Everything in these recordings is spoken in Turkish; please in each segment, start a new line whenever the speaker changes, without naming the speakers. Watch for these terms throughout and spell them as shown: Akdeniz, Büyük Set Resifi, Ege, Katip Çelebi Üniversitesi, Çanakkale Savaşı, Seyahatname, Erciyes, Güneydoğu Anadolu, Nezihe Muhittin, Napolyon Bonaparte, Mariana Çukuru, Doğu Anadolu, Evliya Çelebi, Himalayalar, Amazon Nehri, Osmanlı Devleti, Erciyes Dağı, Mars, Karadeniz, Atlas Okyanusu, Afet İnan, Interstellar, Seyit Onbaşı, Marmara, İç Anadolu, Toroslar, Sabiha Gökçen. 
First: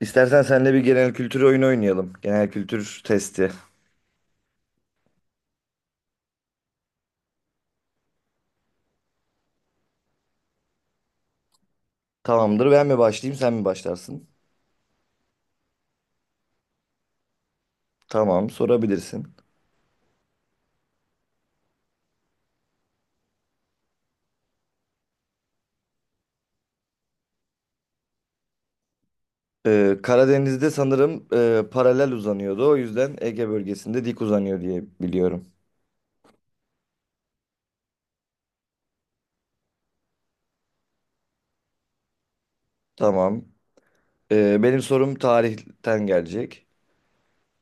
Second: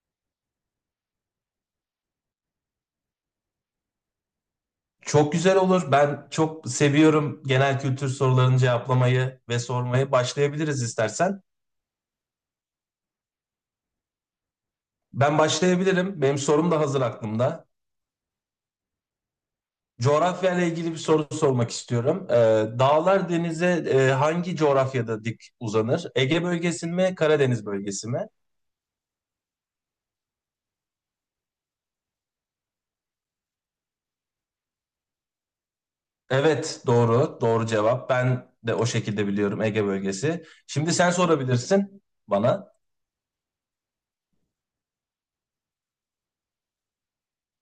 İstersen seninle bir genel kültür oyunu oynayalım. Genel kültür testi.
Çok güzel olur. Ben çok seviyorum genel kültür sorularını cevaplamayı ve sormayı. Başlayabiliriz istersen.
Tamamdır. Ben mi başlayayım, sen mi başlarsın?
Ben başlayabilirim. Benim sorum da hazır aklımda.
Tamam, sorabilirsin.
Coğrafya ile ilgili bir soru sormak istiyorum. Dağlar denize hangi coğrafyada dik uzanır? Ege bölgesi mi, Karadeniz bölgesi mi?
Karadeniz'de sanırım paralel uzanıyordu. O yüzden Ege bölgesinde dik uzanıyor diye biliyorum.
Evet, doğru. Doğru cevap. Ben de o şekilde biliyorum Ege bölgesi. Şimdi sen sorabilirsin bana.
Tamam. Benim sorum tarihten gelecek.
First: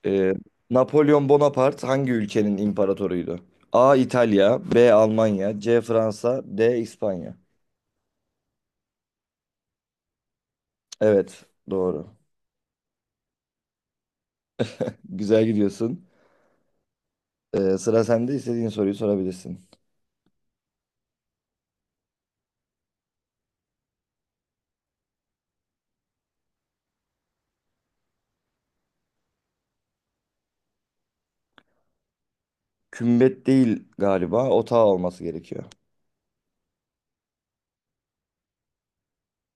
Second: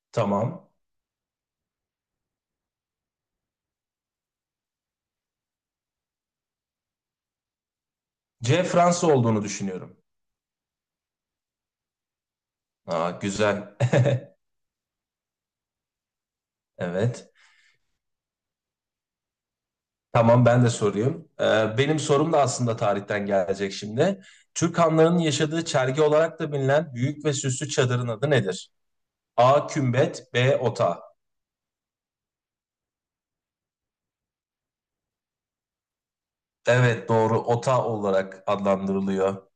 Ee,
Tamam.
Napolyon Bonaparte hangi ülkenin imparatoruydu? A. İtalya, B. Almanya, C. Fransa, D. İspanya.
C Fransa olduğunu düşünüyorum.
Evet, doğru.
Aa, güzel.
Güzel gidiyorsun.
Evet.
Sıra sende, istediğin soruyu sorabilirsin.
Tamam ben de sorayım. Benim sorum da aslında tarihten gelecek şimdi. Türk hanlarının yaşadığı çergi olarak da bilinen büyük ve süslü çadırın adı nedir? A. Kümbet B. Ota.
Kümbet değil galiba. Otağı olması gerekiyor.
Evet doğru, Ota olarak adlandırılıyor.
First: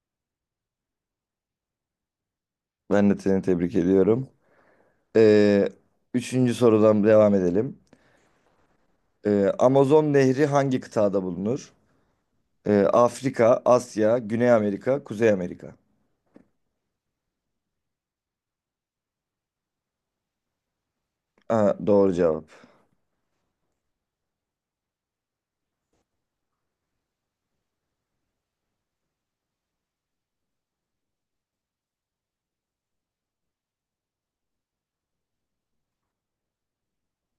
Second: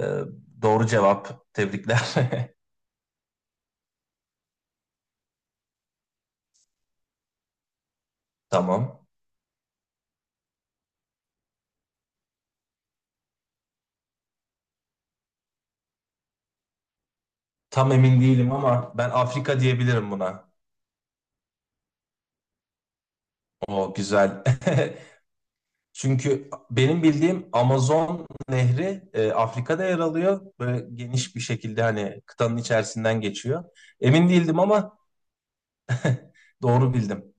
Ee, doğru cevap. Tebrikler.
Ben de seni tebrik ediyorum. Ee, Üçüncü sorudan devam edelim.
Tamam.
Amazon Nehri hangi kıtada bulunur? Afrika, Asya, Güney Amerika, Kuzey Amerika.
Tam emin değilim ama ben Afrika diyebilirim buna.
Aa, doğru cevap.
O güzel. Çünkü benim bildiğim Amazon Nehri Afrika'da yer alıyor. Böyle geniş bir şekilde hani kıtanın içerisinden geçiyor. Emin değildim ama doğru bildim.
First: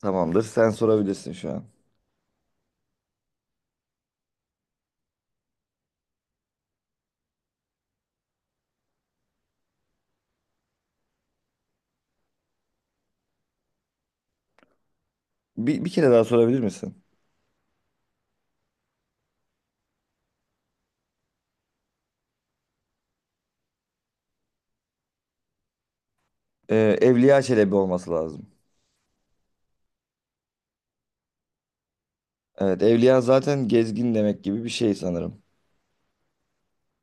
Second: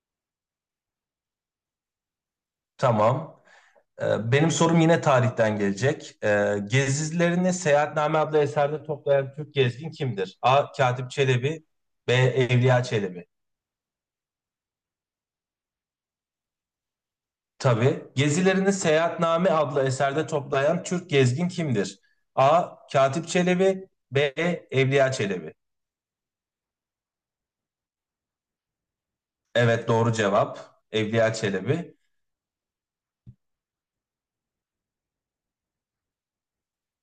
Tamamdır. Sen sorabilirsin şu an.
Tamam. E, benim sorum yine tarihten gelecek. E, gezilerini Seyahatname adlı eserde toplayan Türk gezgin kimdir? A. Katip Çelebi B. Evliya Çelebi.
Bir kere daha sorabilir misin?
Tabii. Gezilerini Seyahatname adlı eserde toplayan Türk gezgin kimdir? A. Katip Çelebi B. Evliya Çelebi.
Evliya Çelebi olması lazım.
Evet doğru cevap. Evliya Çelebi.
Evet, Evliya zaten gezgin demek gibi bir şey sanırım.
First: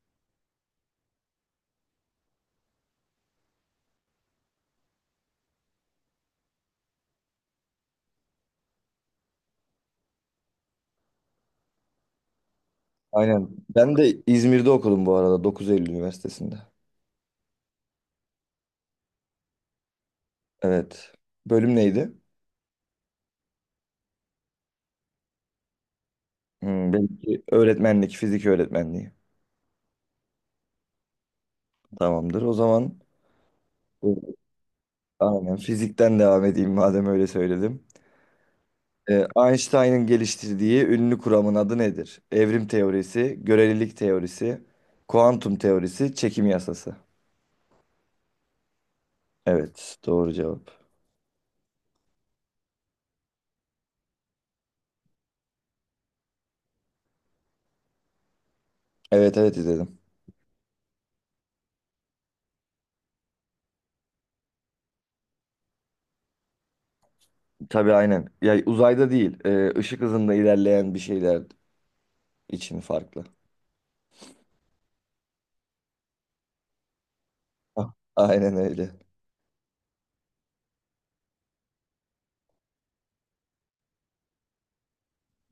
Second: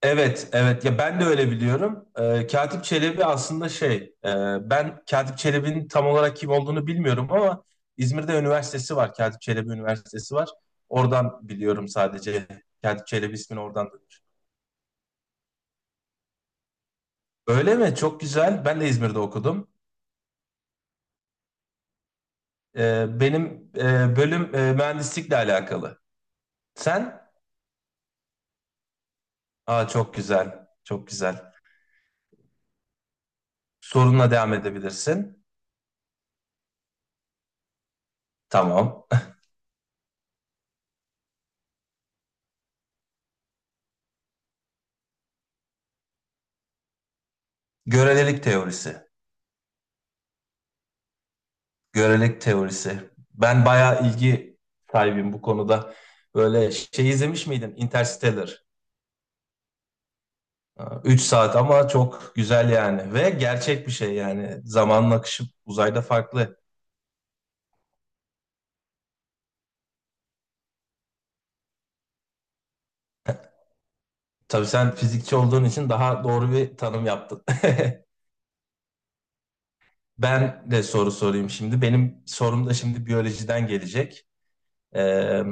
Evet, evet. Ya ben de öyle biliyorum. Katip Çelebi aslında e, ben Katip Çelebi'nin tam olarak kim olduğunu bilmiyorum ama İzmir'de üniversitesi var. Katip Çelebi Üniversitesi var. Oradan biliyorum sadece. Katip Çelebi
Aynen.
ismini oradan
Ben
duymuş.
de İzmir'de okudum bu arada, 9 Eylül Üniversitesi'nde.
Öyle mi? Çok güzel. Ben de İzmir'de okudum.
Evet. Bölüm neydi?
Benim bölüm mühendislikle alakalı.
Hmm,
Sen?
belki öğretmenlik, fizik öğretmenliği.
Aa çok güzel. Çok güzel.
Tamamdır. O zaman
Sorunla
bu-
devam edebilirsin.
aynen fizikten devam edeyim madem öyle söyledim.
Tamam.
Einstein'ın geliştirdiği ünlü kuramın adı nedir? Evrim teorisi, görelilik teorisi, kuantum teorisi, çekim yasası.
Görelilik teorisi.
Evet, doğru cevap.
Görelilik teorisi. Ben bayağı ilgi sahibim bu konuda. Böyle şey izlemiş miydin? Interstellar.
Evet, izledim.
3 saat ama çok güzel yani. Ve gerçek bir şey yani. Zamanın akışı uzayda farklı.
Tabii aynen. Ya uzayda değil, ışık hızında ilerleyen bir şeyler için farklı.
Tabii sen fizikçi olduğun için daha doğru bir tanım yaptın.
Ah, aynen öyle.
Ben de soru sorayım şimdi. Benim sorum da şimdi biyolojiden gelecek. Ee,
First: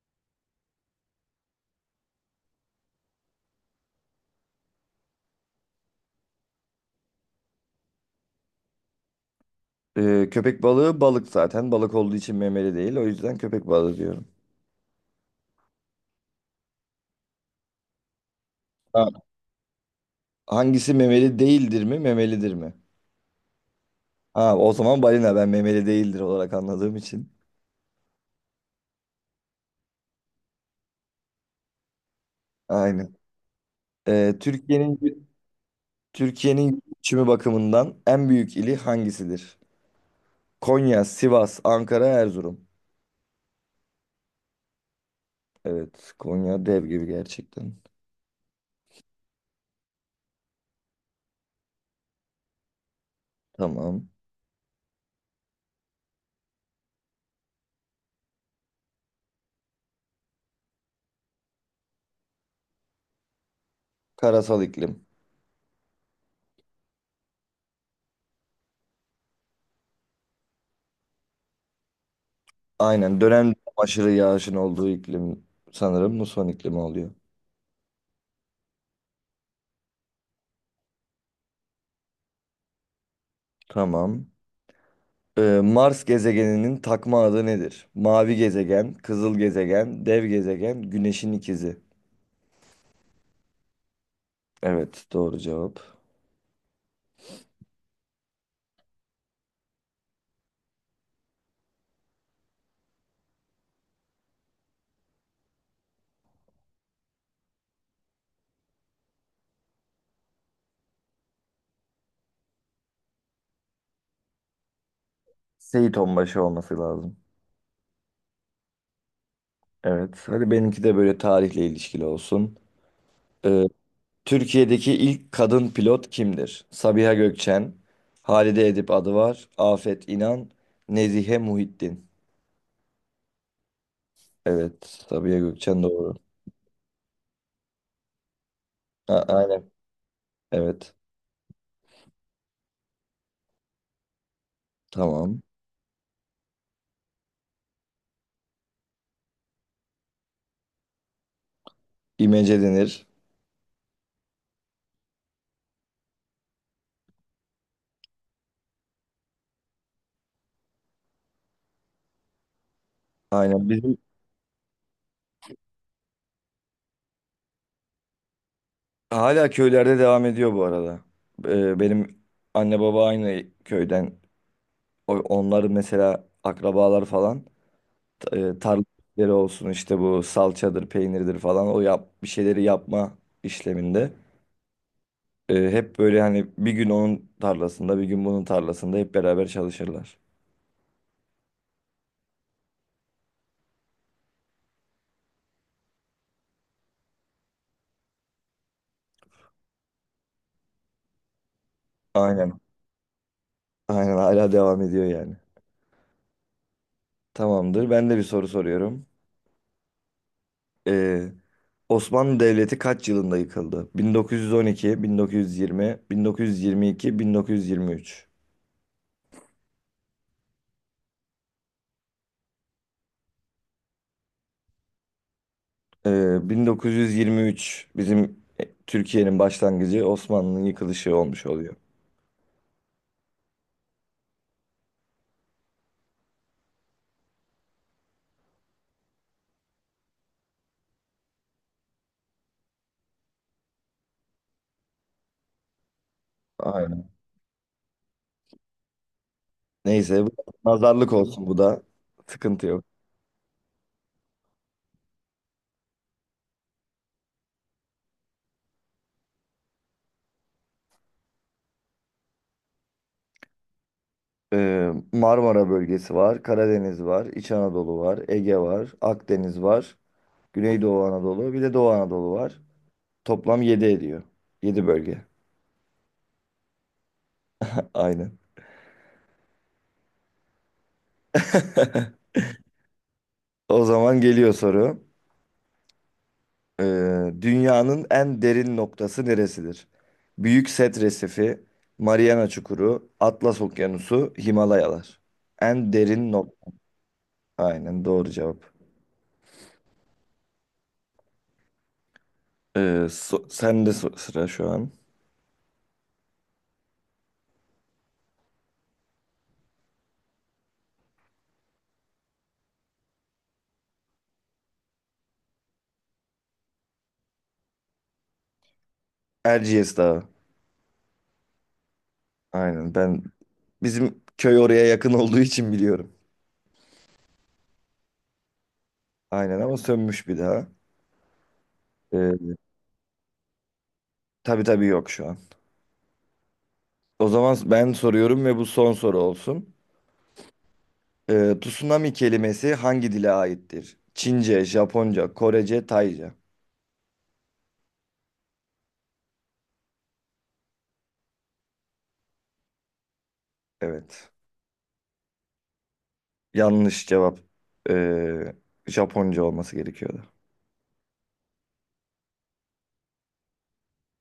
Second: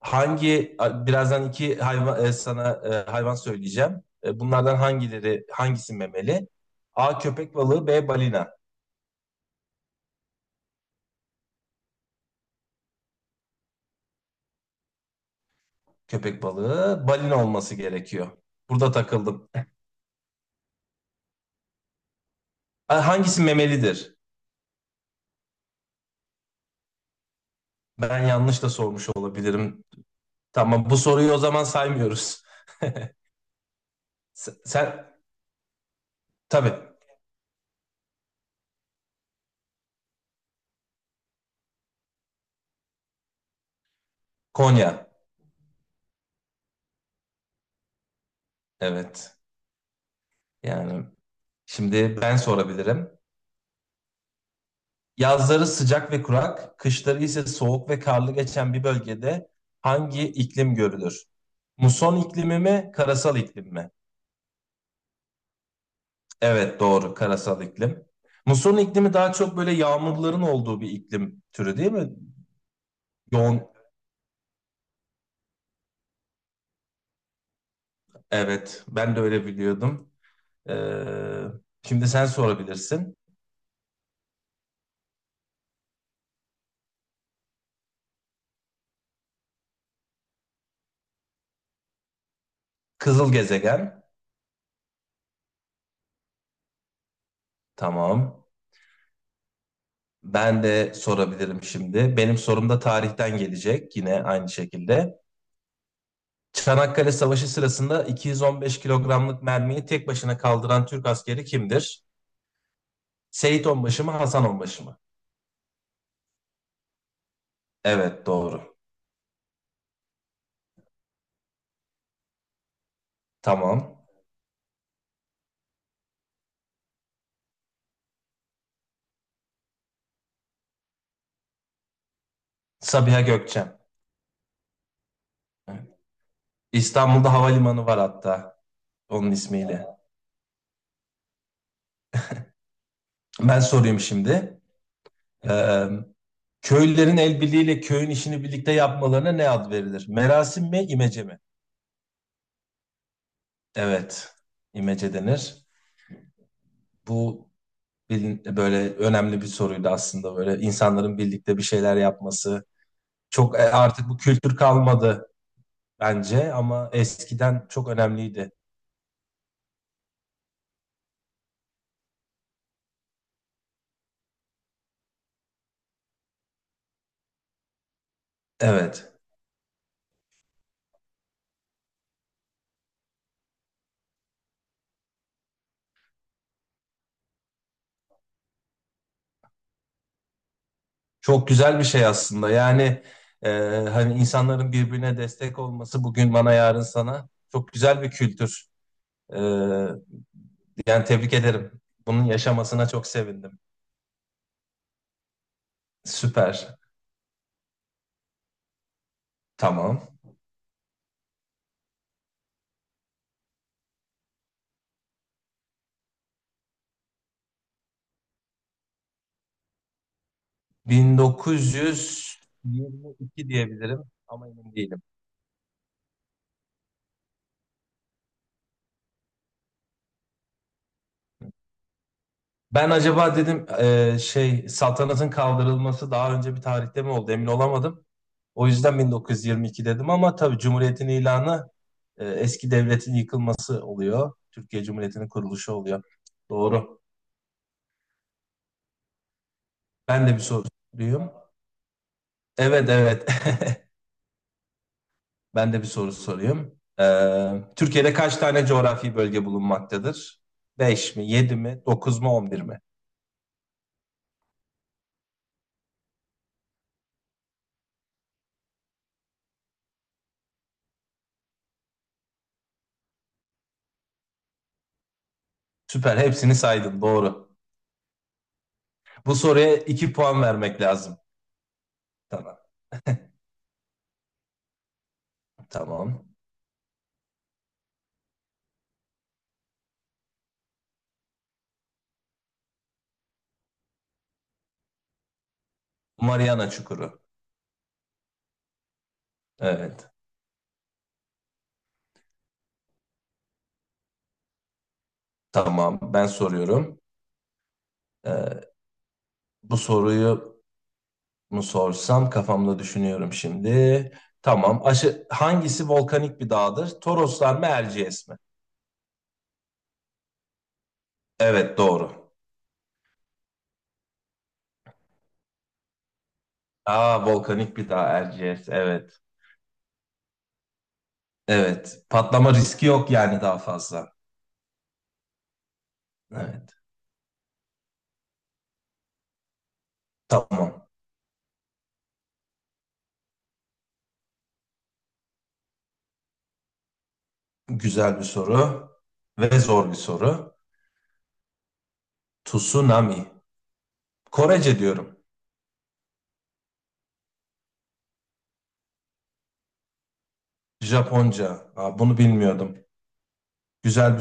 Hangi birazdan iki hayvan sana hayvan söyleyeceğim. E, bunlardan hangisi memeli? A köpek balığı, B balina.
Köpek balığı balık zaten. Balık olduğu için memeli değil. O yüzden köpek balığı diyorum.
Köpek balığı, balina olması gerekiyor. Burada
Ha,
takıldım.
hangisi memeli değildir mi, memelidir mi?
A, hangisi memelidir?
Ha, o zaman balina, ben memeli değildir olarak anladığım için.
Ben yanlış da sormuş olabilirim. Tamam, bu soruyu o zaman saymıyoruz.
Aynen. E,
Sen
Türkiye'nin
tabii
Türkiye'nin göçümü bakımından en büyük ili hangisidir? Konya, Sivas, Ankara, Erzurum.
Konya.
Evet, Konya dev gibi gerçekten.
Evet. Yani şimdi ben sorabilirim.
Tamam.
Yazları sıcak ve kurak, kışları ise soğuk ve karlı geçen bir bölgede hangi iklim görülür? Muson iklimi mi, karasal iklim mi?
Karasal iklim.
Evet doğru, karasal iklim. Muson iklimi daha çok böyle yağmurların olduğu bir iklim türü değil mi?
Aynen, dönem
Yoğun,
aşırı yağışın olduğu iklim sanırım muson iklimi oluyor.
evet ben de öyle biliyordum. Ee, Şimdi sen sorabilirsin.
Tamam. Mars gezegeninin takma adı nedir? Mavi gezegen, kızıl gezegen, dev gezegen, güneşin ikizi.
Kızıl gezegen,
Evet doğru cevap.
tamam. Ben de sorabilirim şimdi. Benim sorum da tarihten gelecek yine aynı şekilde. Çanakkale Savaşı sırasında 215 kilogramlık mermiyi tek başına kaldıran Türk askeri kimdir? Seyit Onbaşı mı, Hasan Onbaşı mı?
Seyit Onbaşı olması lazım.
Evet, doğru.
Evet hadi benimki de böyle tarihle ilişkili olsun. Ee,
Tamam.
Türkiye'deki ilk kadın pilot kimdir? Sabiha Gökçen, Halide Edip Adıvar, Afet İnan, Nezihe Muhittin.
Sabiha Gökçen.
Evet, Sabiha Gökçen doğru.
İstanbul'da havalimanı var hatta onun
Aynen.
ismiyle.
Evet.
Ben sorayım şimdi.
Tamam.
Ee, Köylülerin el birliğiyle köyün işini birlikte yapmalarına ne ad verilir? Merasim mi, imece mi?
İmece denir.
Evet, imece denir. Bu böyle önemli bir soruydu aslında, böyle insanların birlikte bir şeyler yapması. Çok
Aynen. Bizim
artık bu kültür kalmadı bence, ama eskiden çok önemliydi.
hala köylerde devam ediyor bu arada. Benim anne baba aynı köyden. Onlar mesela, akrabalar falan tarla
Evet.
işleri olsun, işte bu salçadır, peynirdir falan, o yap bir şeyleri yapma işleminde. Hep böyle hani bir gün onun tarlasında, bir gün bunun tarlasında hep beraber çalışırlar.
Çok güzel bir şey aslında. Yani e, hani insanların birbirine destek olması, bugün bana yarın sana, çok güzel bir kültür. E, yani tebrik ederim. Bunun
Aynen.
yaşamasına çok sevindim.
Aynen, hala devam ediyor yani.
Süper.
Tamamdır. Ben de bir soru soruyorum.
Tamam.
Ee, Osmanlı Devleti kaç yılında yıkıldı? 1912, 1920, 1922, 1923.
1922 diyebilirim ama emin değilim.
1923 bizim Türkiye'nin başlangıcı, Osmanlı'nın yıkılışı olmuş oluyor.
Ben acaba dedim şey saltanatın kaldırılması daha önce bir tarihte mi oldu, emin olamadım. O yüzden 1922 dedim ama tabii Cumhuriyet'in ilanı, eski devletin yıkılması oluyor. Türkiye Cumhuriyeti'nin kuruluşu oluyor. Doğru.
Aynen. Neyse,
Ben de bir soru
nazarlık
sorayım.
olsun bu da. Sıkıntı yok.
Evet evet. Ben de bir soru sorayım. Türkiye'de kaç tane coğrafi bölge bulunmaktadır? 5 mi, 7 mi, 9 mu, On bir mi?
Marmara bölgesi var, Karadeniz var, İç Anadolu var, Ege var, Akdeniz var, Güneydoğu Anadolu, bir de Doğu Anadolu var. Toplam 7 ediyor. 7 bölge.
Süper, hepsini saydın, doğru.
Aynen.
Bu soruya 2 puan vermek lazım. Tamam,
O zaman geliyor soru.
tamam.
Dünyanın en derin noktası neresidir? Büyük Set Resifi, Mariana Çukuru, Atlas Okyanusu, Himalayalar. En derin nokta.
Mariana Çukuru.
Aynen, doğru cevap.
Evet,
Sen de sıra şu an.
tamam. Ben soruyorum. Ee, Bu soruyu mı sorsam kafamda düşünüyorum şimdi. Tamam. Aşı, hangisi volkanik bir dağdır? Toroslar mı Erciyes mi?
Erciyes Dağı.
Evet doğru.
Aynen, ben bizim köy oraya yakın olduğu için biliyorum.
Aa volkanik bir dağ Erciyes. Evet.
Aynen ama sönmüş bir daha.
Evet. Patlama
Ee,
riski yok yani daha fazla.
tabii tabii, yok şu an.
Evet.
O zaman ben soruyorum ve bu son soru olsun.
Tamam.
Tsunami kelimesi hangi dile aittir? Çince, Japonca, Korece, Tayca.
Güzel bir soru ve zor bir soru. Tsunami.
Evet.
Korece diyorum.
Yanlış cevap. Ee, Japonca olması gerekiyordu.
Japonca. Aa, bunu bilmiyordum. Güzel